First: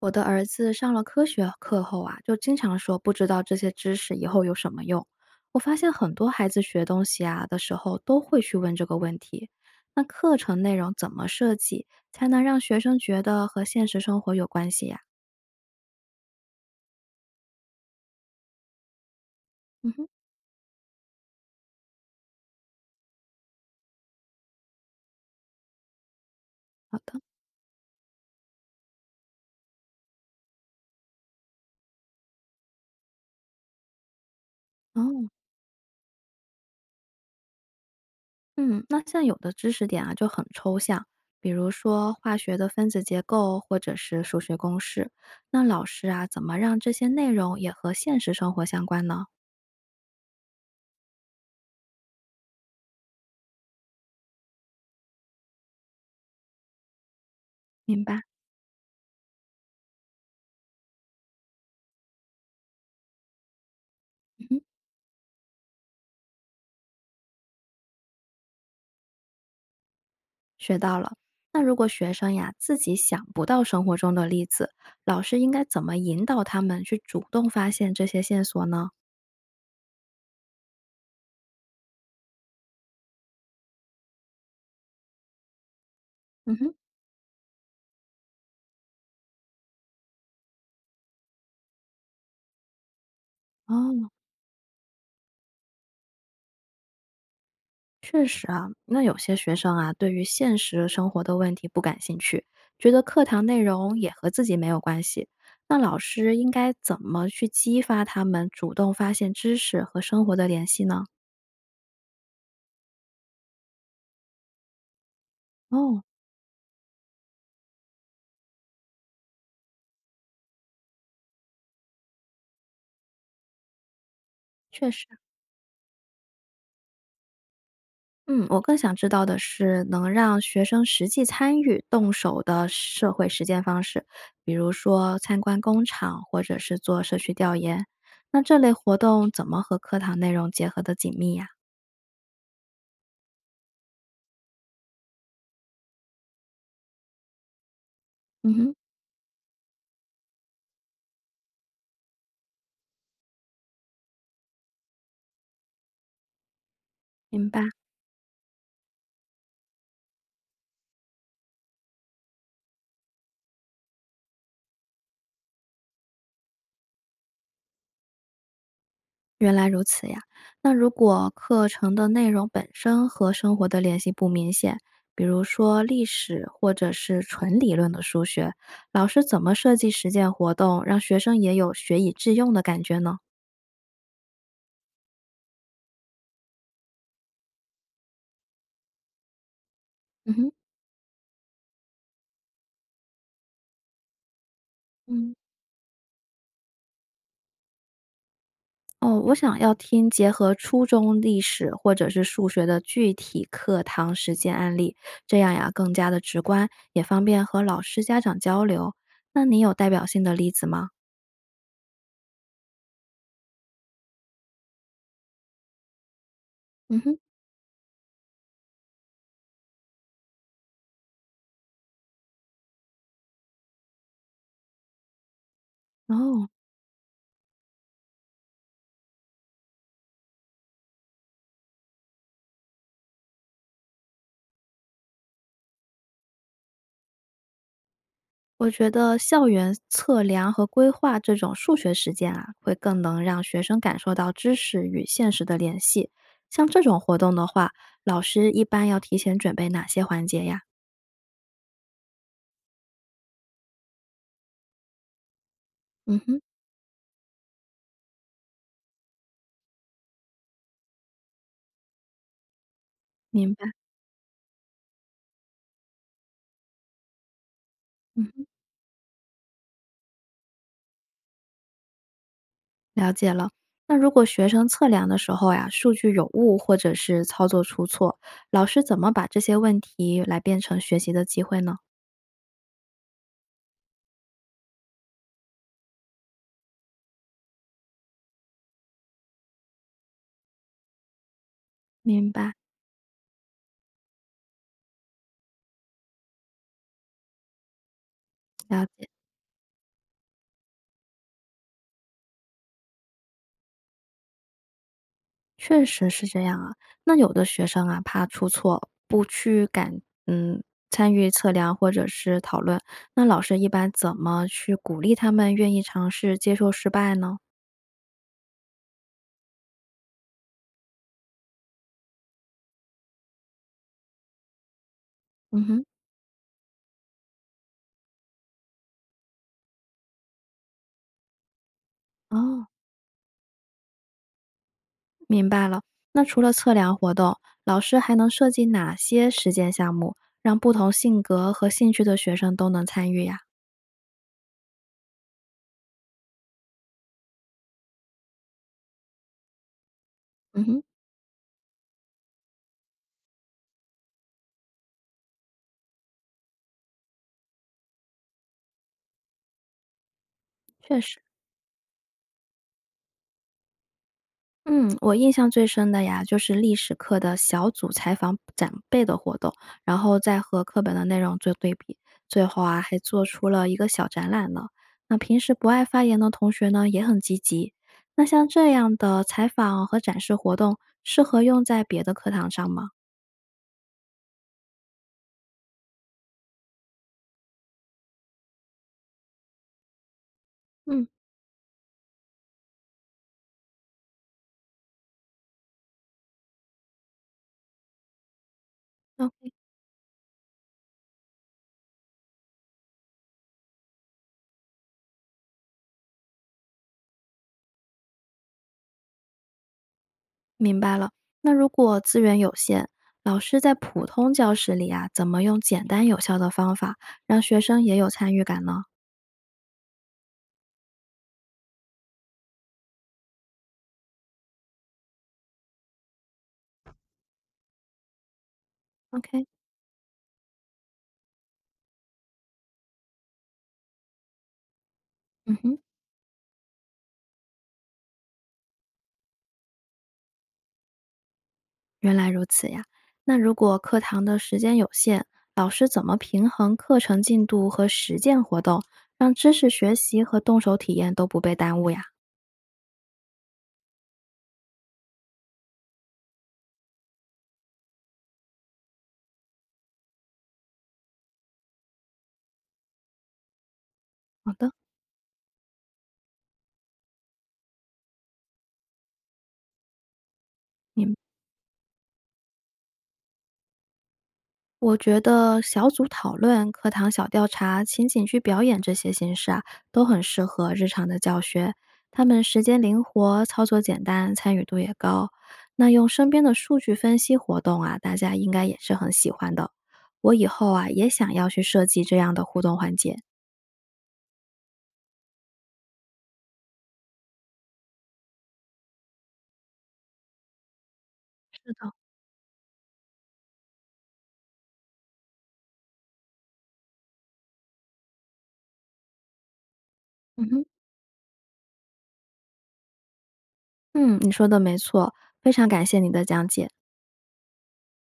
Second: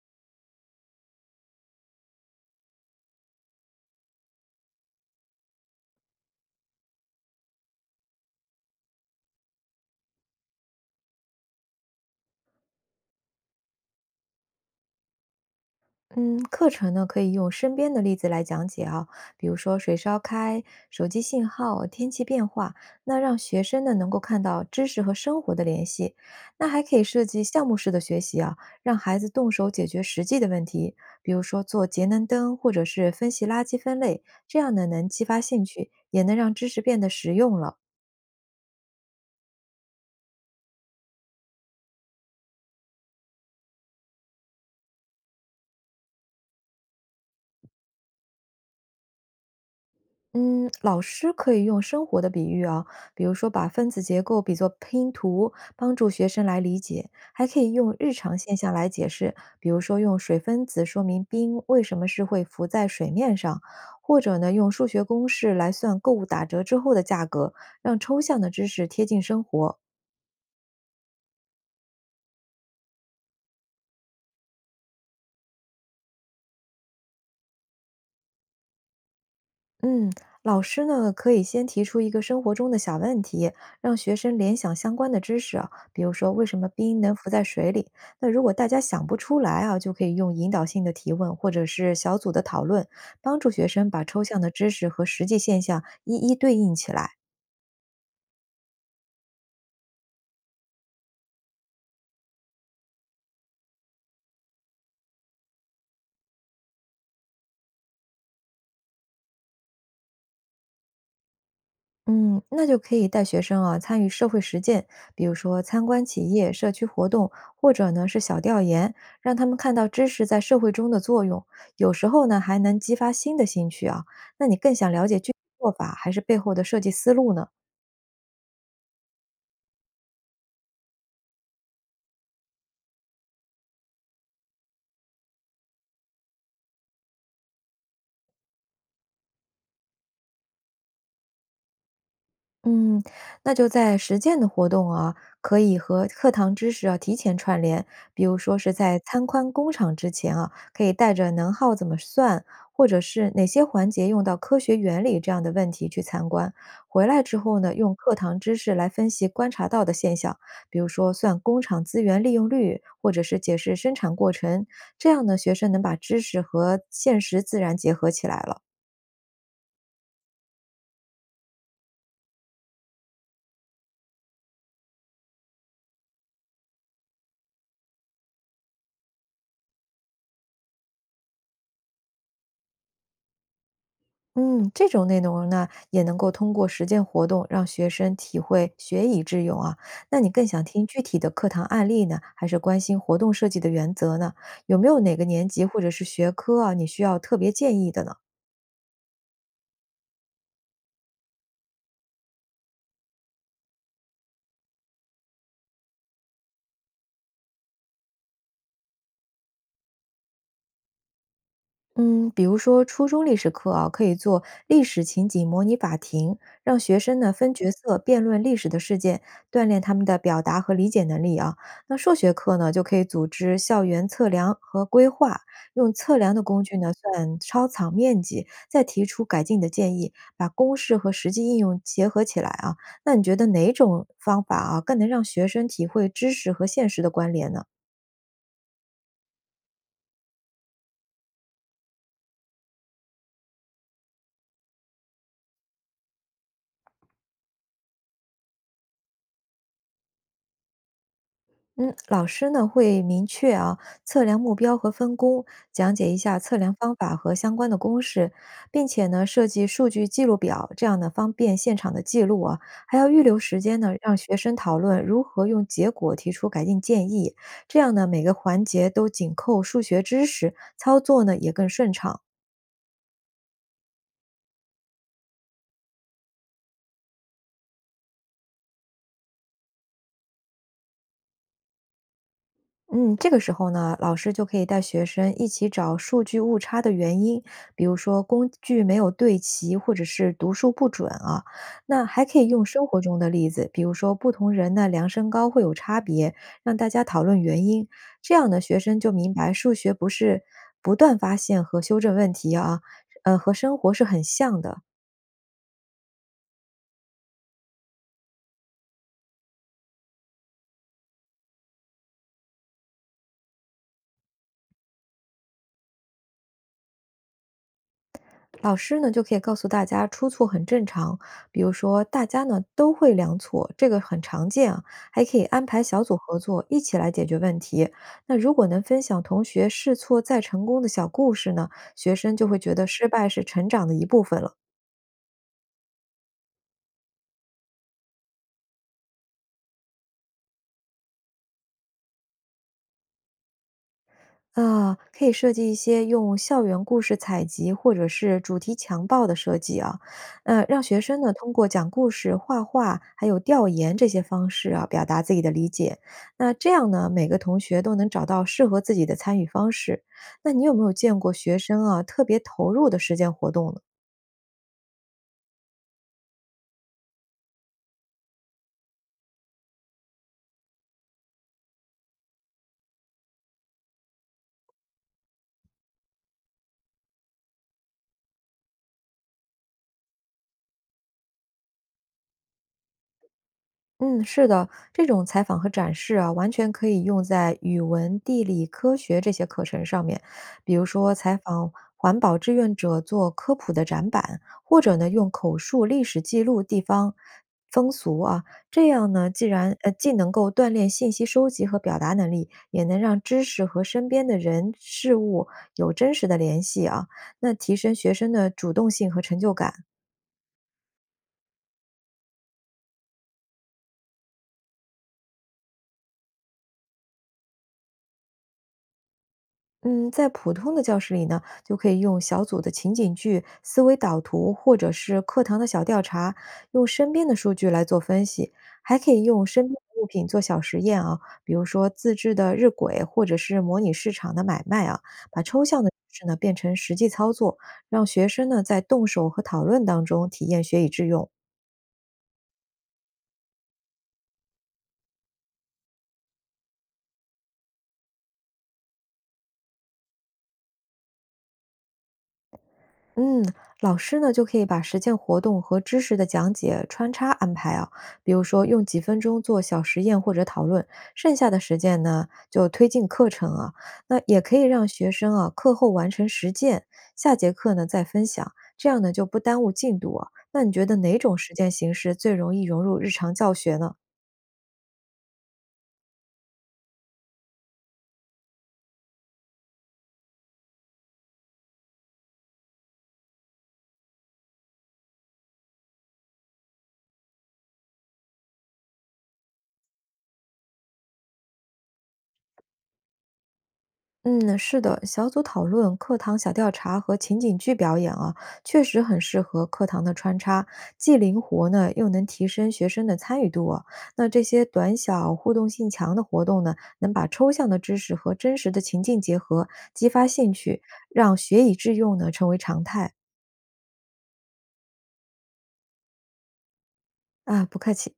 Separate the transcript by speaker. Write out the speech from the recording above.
Speaker 1: 我的儿子上了科学课后啊，就经常说不知道这些知识以后有什么用。我发现很多孩子学东西啊的时候都会去问这个问题。那课程内容怎么设计才能让学生觉得和现实生活有关系呀、
Speaker 2: 嗯，课程呢可以用身边的例子来讲解啊，比如说
Speaker 1: 嗯
Speaker 2: 水
Speaker 1: 哼，
Speaker 2: 烧开、手机信号、天气变化，那让学生呢能够看到知识和生活的联系。那还可
Speaker 1: 好
Speaker 2: 以
Speaker 1: 的，
Speaker 2: 设计项目式的学习啊，让孩子动手解决实际的问题，比如说做节能灯或者是分析垃圾分类，这样呢能激
Speaker 1: 哦，
Speaker 2: 发兴趣，也能让知识变得实用了。
Speaker 1: 嗯，那像有的知识点啊就很抽象，比如说化学的分子结构或者是数学公式。那老师啊，怎么让这些内容也和现实生活相关呢？
Speaker 2: 嗯，老师可以用生活的比喻啊，比如说把分子结构比作拼图，帮助学生来理解；还可以用
Speaker 1: 明
Speaker 2: 日
Speaker 1: 白？
Speaker 2: 常现象来解释，比如说用水分子说明冰为什么是会浮在水面上，或者
Speaker 1: 嗯
Speaker 2: 呢
Speaker 1: 哼。
Speaker 2: 用数学公式来算购物打折之后的价格，让抽象的知识贴近生活。
Speaker 1: 学到了。那如果学生呀自己想不到生活中的例子，老师应该怎么引导他们去主动发现这些线索呢？
Speaker 2: 嗯，老师呢可以先提出一个生活中的小问题，让学生联想相关的知识啊，比如说为
Speaker 1: 嗯
Speaker 2: 什么
Speaker 1: 哼，
Speaker 2: 冰能浮在水里？那如果大家想不出来啊，就可以用引导性的提问或者是小组的讨论，帮助学生把
Speaker 1: 哦，
Speaker 2: 抽象的知识和实际现象一一对应起来。
Speaker 1: 确实啊，那有些学生啊，对于现实生活的问题不感兴趣，觉得课堂内容也和自己没有关系。那老师应该怎么去激发他们主动发现知识和生活的联系呢？
Speaker 2: 嗯，那就可以带学生啊参与社会实践，比如说参
Speaker 1: 哦，
Speaker 2: 观企业、社区活动，或者呢是小调研，让他们看到知识在社会中的作用。有时候呢还能激发新的兴趣啊。那你更
Speaker 1: 确
Speaker 2: 想了
Speaker 1: 实。
Speaker 2: 解具体做法，还是背后的设计思路呢？
Speaker 1: 嗯，我更想知道的是能让学生实际参与动手的社会实践方式，比如说参观工厂或者是做社区调研。那这类活动怎么和课堂内容结合得紧密呀？
Speaker 2: 嗯，那就在实践的活动啊，可以和课堂知识啊提前串联，比如
Speaker 1: 嗯
Speaker 2: 说是
Speaker 1: 哼，
Speaker 2: 在参观工厂之前啊，可以带着能耗怎么算，或者是哪些环节用到科学原理这样的问题去参观。回来之
Speaker 1: 明
Speaker 2: 后
Speaker 1: 白，
Speaker 2: 呢，用课堂知识来分析观察到的现象，比如说算工厂资源利用率，或者是解释生产过程，这样呢，学生能把知识和现实自然结合起来了。
Speaker 1: 原来如此呀。那如果课程的内容本身和生活的联系不明显，比如说历史或者是纯理论的数学，老师怎么设计实践活动，让学生也有学以致用的感觉呢？
Speaker 2: 嗯，这种内容呢，也能够通过实践活动让学生体会学以致用啊。那你
Speaker 1: 嗯
Speaker 2: 更
Speaker 1: 哼，
Speaker 2: 想听具体的课堂案例呢，还是关心活动设计的原则呢？有没有哪个
Speaker 1: 嗯。
Speaker 2: 年级或者是学科啊，你需要特别建议的呢？
Speaker 1: 哦，我想要听结合初中历史或者是数学的具体课堂实践案例，这样呀更加的直观，也方便和老师、家长交流。那你有代表性的例子吗？
Speaker 2: 嗯，比如说初中历史课啊，可以做历史情景模拟法庭，让学
Speaker 1: 嗯哼，
Speaker 2: 生呢分角色辩论历史的事件，锻炼他们的表达和理解能力啊。那数学课呢，就可以组织校园测量和规划，用测量的
Speaker 1: 哦，
Speaker 2: 工具呢算操场面积，再提出改进的建议，把公式和实际应用结合起来啊。那你觉得哪种方法啊，更能让学生体会知识和现实的关联呢？
Speaker 1: 我觉得校园测量和规划这种数学实践啊，会更能让学生感受到知识与现实的联系。像这种活动的话，老师一般要提前准备哪些环节呀？
Speaker 2: 嗯，老师呢会明确啊测量目标和分工，讲解一
Speaker 1: 嗯
Speaker 2: 下
Speaker 1: 哼，
Speaker 2: 测量方法和相关的公式，并且呢设计数据记录表，这样呢方便现场的记录啊，还要预留
Speaker 1: 明
Speaker 2: 时
Speaker 1: 白。
Speaker 2: 间呢让学生讨论如何用结果提出改进建议，这样呢每个
Speaker 1: 嗯。
Speaker 2: 环节都紧扣数学知识，操作呢也更顺畅。
Speaker 1: 了解了。那如果学生测量的时候呀，数据有误或者是操作出错，老师怎么把这些问题来变成学习的机会呢？
Speaker 2: 嗯，这个时候呢，老师就可以带学生一起找数据误差的原因，比如说工具没有对齐，或者是读数不准啊。那还
Speaker 1: 明
Speaker 2: 可以
Speaker 1: 白，
Speaker 2: 用生活中的例子，比如说不同人呢量身高会有差别，让大家讨论原因。这样呢，学
Speaker 1: 了
Speaker 2: 生
Speaker 1: 解，
Speaker 2: 就明白数学不是不断发现和修正问题啊，和生活是很像的。
Speaker 1: 确实是这样啊。那有的学生啊，怕出错，不去敢嗯参与测量或者是讨论，那老师一般怎么去鼓励他们愿意尝试接受失败呢？
Speaker 2: 老师呢就可以告诉大家出错很正常，比如说大家呢都会量错，这个很常见啊，还可以
Speaker 1: 嗯
Speaker 2: 安排
Speaker 1: 哼，
Speaker 2: 小组合作一起来解决问题。那如果能分享同学试错再成功的小故事呢，学生就会
Speaker 1: 哦。
Speaker 2: 觉得失败是成长的一部分了。
Speaker 1: 明白了。那除了测量活动，老师还能设计哪些实践项目，让不同性格和兴趣的学生都能参与呀？
Speaker 2: 啊，可以设计一些用校园故事采集或者是主题强报的设计啊，
Speaker 1: 嗯哼，
Speaker 2: 让学生呢通过讲故事、画画，还有调研这些方式啊，表达自己的理解。那这样呢，每个同学都能找到适合自己的参与方式。那你有没有
Speaker 1: 确实，
Speaker 2: 见过学生啊特别投入的实践活动呢？
Speaker 1: 嗯，我印象最深的呀，就是历史课的小组采访长辈的活动，然后再和课本的内容做对比，最后啊还做出了一个小展览呢。那平时不爱发言的同学呢，也很积极。那像这样的采访和展示活动，适合用在别的课堂上吗？
Speaker 2: 嗯，是的，这种采访和展示啊，完全可以用在语文、地理、科学这些课程上面。比如
Speaker 1: 嗯
Speaker 2: 说，采访环保志愿者做科普的展板，或者呢，用口述历史记录地方风俗啊。这样呢，
Speaker 1: 那。
Speaker 2: 既然既能够锻炼信息收集和表达能力，也能让知识和身边的人事物有真实的联系啊，那提升学生的主动性和成就感。
Speaker 1: 明白了。那如果资源有限，老师在普通教室里啊，怎么用简单有效的方法让学生也有参与感呢
Speaker 2: 嗯，在普通的教室里呢，就可以用小组的情景剧、思维导图，或者是课堂的小调查，用身边的数据来做分析，还可以
Speaker 1: ？OK，
Speaker 2: 用身边的物品做小实验啊，比如说自制的日晷，或者是模拟市场的买卖啊，把
Speaker 1: 嗯
Speaker 2: 抽
Speaker 1: 哼，
Speaker 2: 象的知识呢变成实际操作，让学生呢在动手和讨论当中体验学以致用。
Speaker 1: 原来如此呀。那如果课堂的时间有限，老师怎么平衡课程进度和实践活动，让知识学习和动手体验都不被耽误呀？
Speaker 2: 嗯，老师呢就可以把实践活动和知识的讲解穿插安排啊，比如说用几分钟做小实验或者讨论，剩下的时间呢就推进课程啊。那也
Speaker 1: 好
Speaker 2: 可以
Speaker 1: 的，
Speaker 2: 让学生啊课后完成实践，下节课呢再分享，这样呢就不耽误进度啊。那你觉得
Speaker 1: 明白。
Speaker 2: 哪种实践形式最容易融入日常教学呢？
Speaker 1: 我觉得小组讨论、课堂小调查、情景剧表演这些形式啊，都很适合日常的教学。他们时间灵活，操作简单，参与度也高。那用身边的数据分析活动啊，大家应该也是很喜欢的。我以后啊，也想要去设计这样的互动环节。
Speaker 2: 嗯，是的，小组讨论、课堂小调查和情景剧表演啊，确实很适合课堂的穿插，既灵活呢，又能提升学生的参与度啊。那这些短小、互动性强的活动呢，能把抽象的知识和真实的情境结合，激发
Speaker 1: 嗯
Speaker 2: 兴
Speaker 1: 哼。
Speaker 2: 趣，让学以致用呢成为常态。
Speaker 1: 嗯，你说的没错，非常感谢你的讲解。
Speaker 2: 啊，不客气。